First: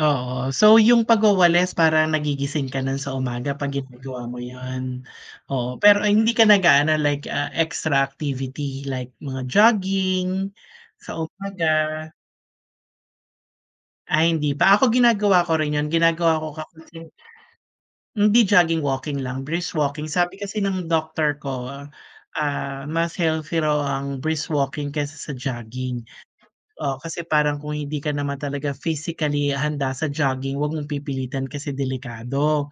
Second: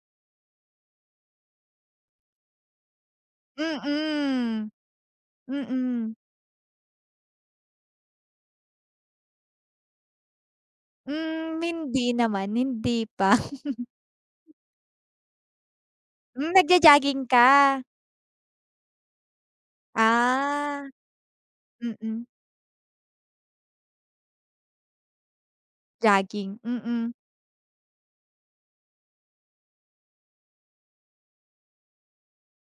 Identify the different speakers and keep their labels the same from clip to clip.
Speaker 1: Oo. So, yung pagwawalis parang nagigising ka nun sa umaga pag ginagawa mo
Speaker 2: Mm.
Speaker 1: yun? Oo, pero
Speaker 2: Mm.
Speaker 1: ay hindi ka nag-aano like, ah, extra activity like mga jogging, sa
Speaker 2: Hmm,
Speaker 1: umaga?
Speaker 2: hindi naman. Hindi pa.
Speaker 1: Ay, hindi pa. Ako ginagawa ko rin yun, ginagawa ko
Speaker 2: Hmm,
Speaker 1: ka sim
Speaker 2: nag-jajogging ka?
Speaker 1: hindi jogging, walking lang, brisk walking. Sabi kasi ng
Speaker 2: Ah,
Speaker 1: doktor ko,
Speaker 2: mm.
Speaker 1: ah, mas healthy raw ang brisk walking. kaysa sa jogging.
Speaker 2: Jogging,
Speaker 1: Oh,
Speaker 2: mm.
Speaker 1: kasi parang kung hindi ka naman talaga physically handa sa jogging huwag mong pipilitan kasi delikado.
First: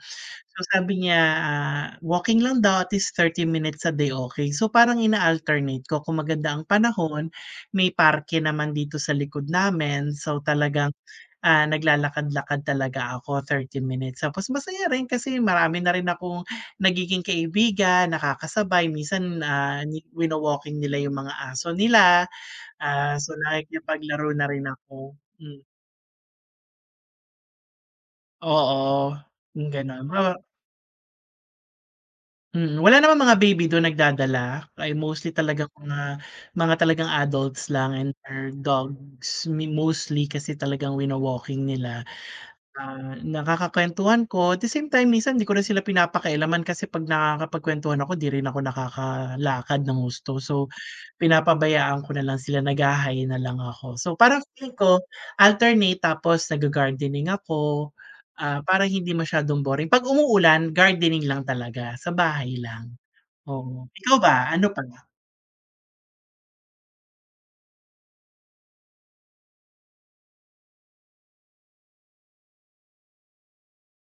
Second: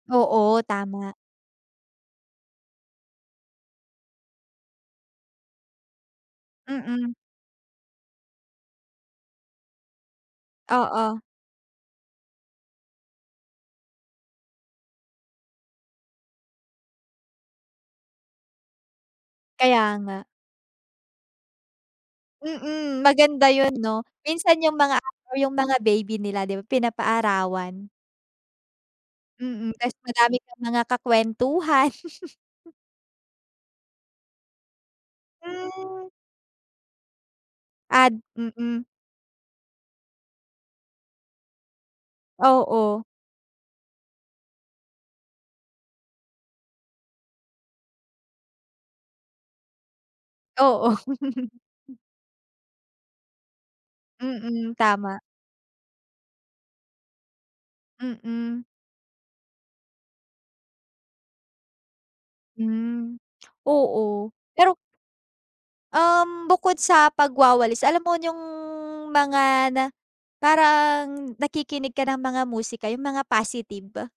Speaker 1: So,
Speaker 2: Oo,
Speaker 1: sabi
Speaker 2: tama.
Speaker 1: niya, ah, walking lang daw at least 30 minutes a day, okey. So, parang ina-alternate ko kung maganda ang
Speaker 2: Mm.
Speaker 1: panahon may parke naman dito sa likod namin. So, talagang,
Speaker 2: Oo.
Speaker 1: ah, naglalakad-lakad talaga ako 30 minutes, tapos masaya rin kasi marami na rin akong nagiging kaibigan, nakakasabay minsan, ah,
Speaker 2: Kaya
Speaker 1: nyi
Speaker 2: nga.
Speaker 1: wino-walking nila yung mga aso nila.
Speaker 2: Mm,
Speaker 1: Ah, so,
Speaker 2: maganda yun, no?
Speaker 1: nakipaglaro na
Speaker 2: Minsan
Speaker 1: rin
Speaker 2: yung mga
Speaker 1: ako,
Speaker 2: ano yung
Speaker 1: hmm.
Speaker 2: mga baby nila, di ba, pinapaarawan.
Speaker 1: Oo, hmm,
Speaker 2: Mm, tas
Speaker 1: ganun,
Speaker 2: madami
Speaker 1: huh
Speaker 2: kang mga kakwentuhan.
Speaker 1: Hmm, wala naman mga baby dun nagdadala? Ay, mostly talagang
Speaker 2: Hmm.
Speaker 1: mga mga talagang adults lang and
Speaker 2: Ad
Speaker 1: their
Speaker 2: mm.
Speaker 1: dogs. Mi mostly kasi talagang wino-walking nila.
Speaker 2: Oo.
Speaker 1: Ah, nakakakwentuhan ko at the same time minsan di ko rin sila pinapakialaman kasi pag nakakapagkwentuhan ako di rin ako nakakalakad ng husto. So,
Speaker 2: Oo.
Speaker 1: pinapabayaan ko na lang sila nagha-hi na lang ako. So, parang
Speaker 2: Mm,
Speaker 1: feeling ko
Speaker 2: tama.
Speaker 1: alternate tapos nagga-gardening ako. Ah,
Speaker 2: Mm.
Speaker 1: para hindi masiyadong boring pag umuulan gardening lang talaga sa bahay lang.
Speaker 2: Hmm.
Speaker 1: Oo, ikaw
Speaker 2: Oo,
Speaker 1: ba, ano
Speaker 2: pero
Speaker 1: pa?
Speaker 2: Um, bukod sa pagwawalis, alam mo yung mga na parang nakikinig ka ng mga musika yung mga positive.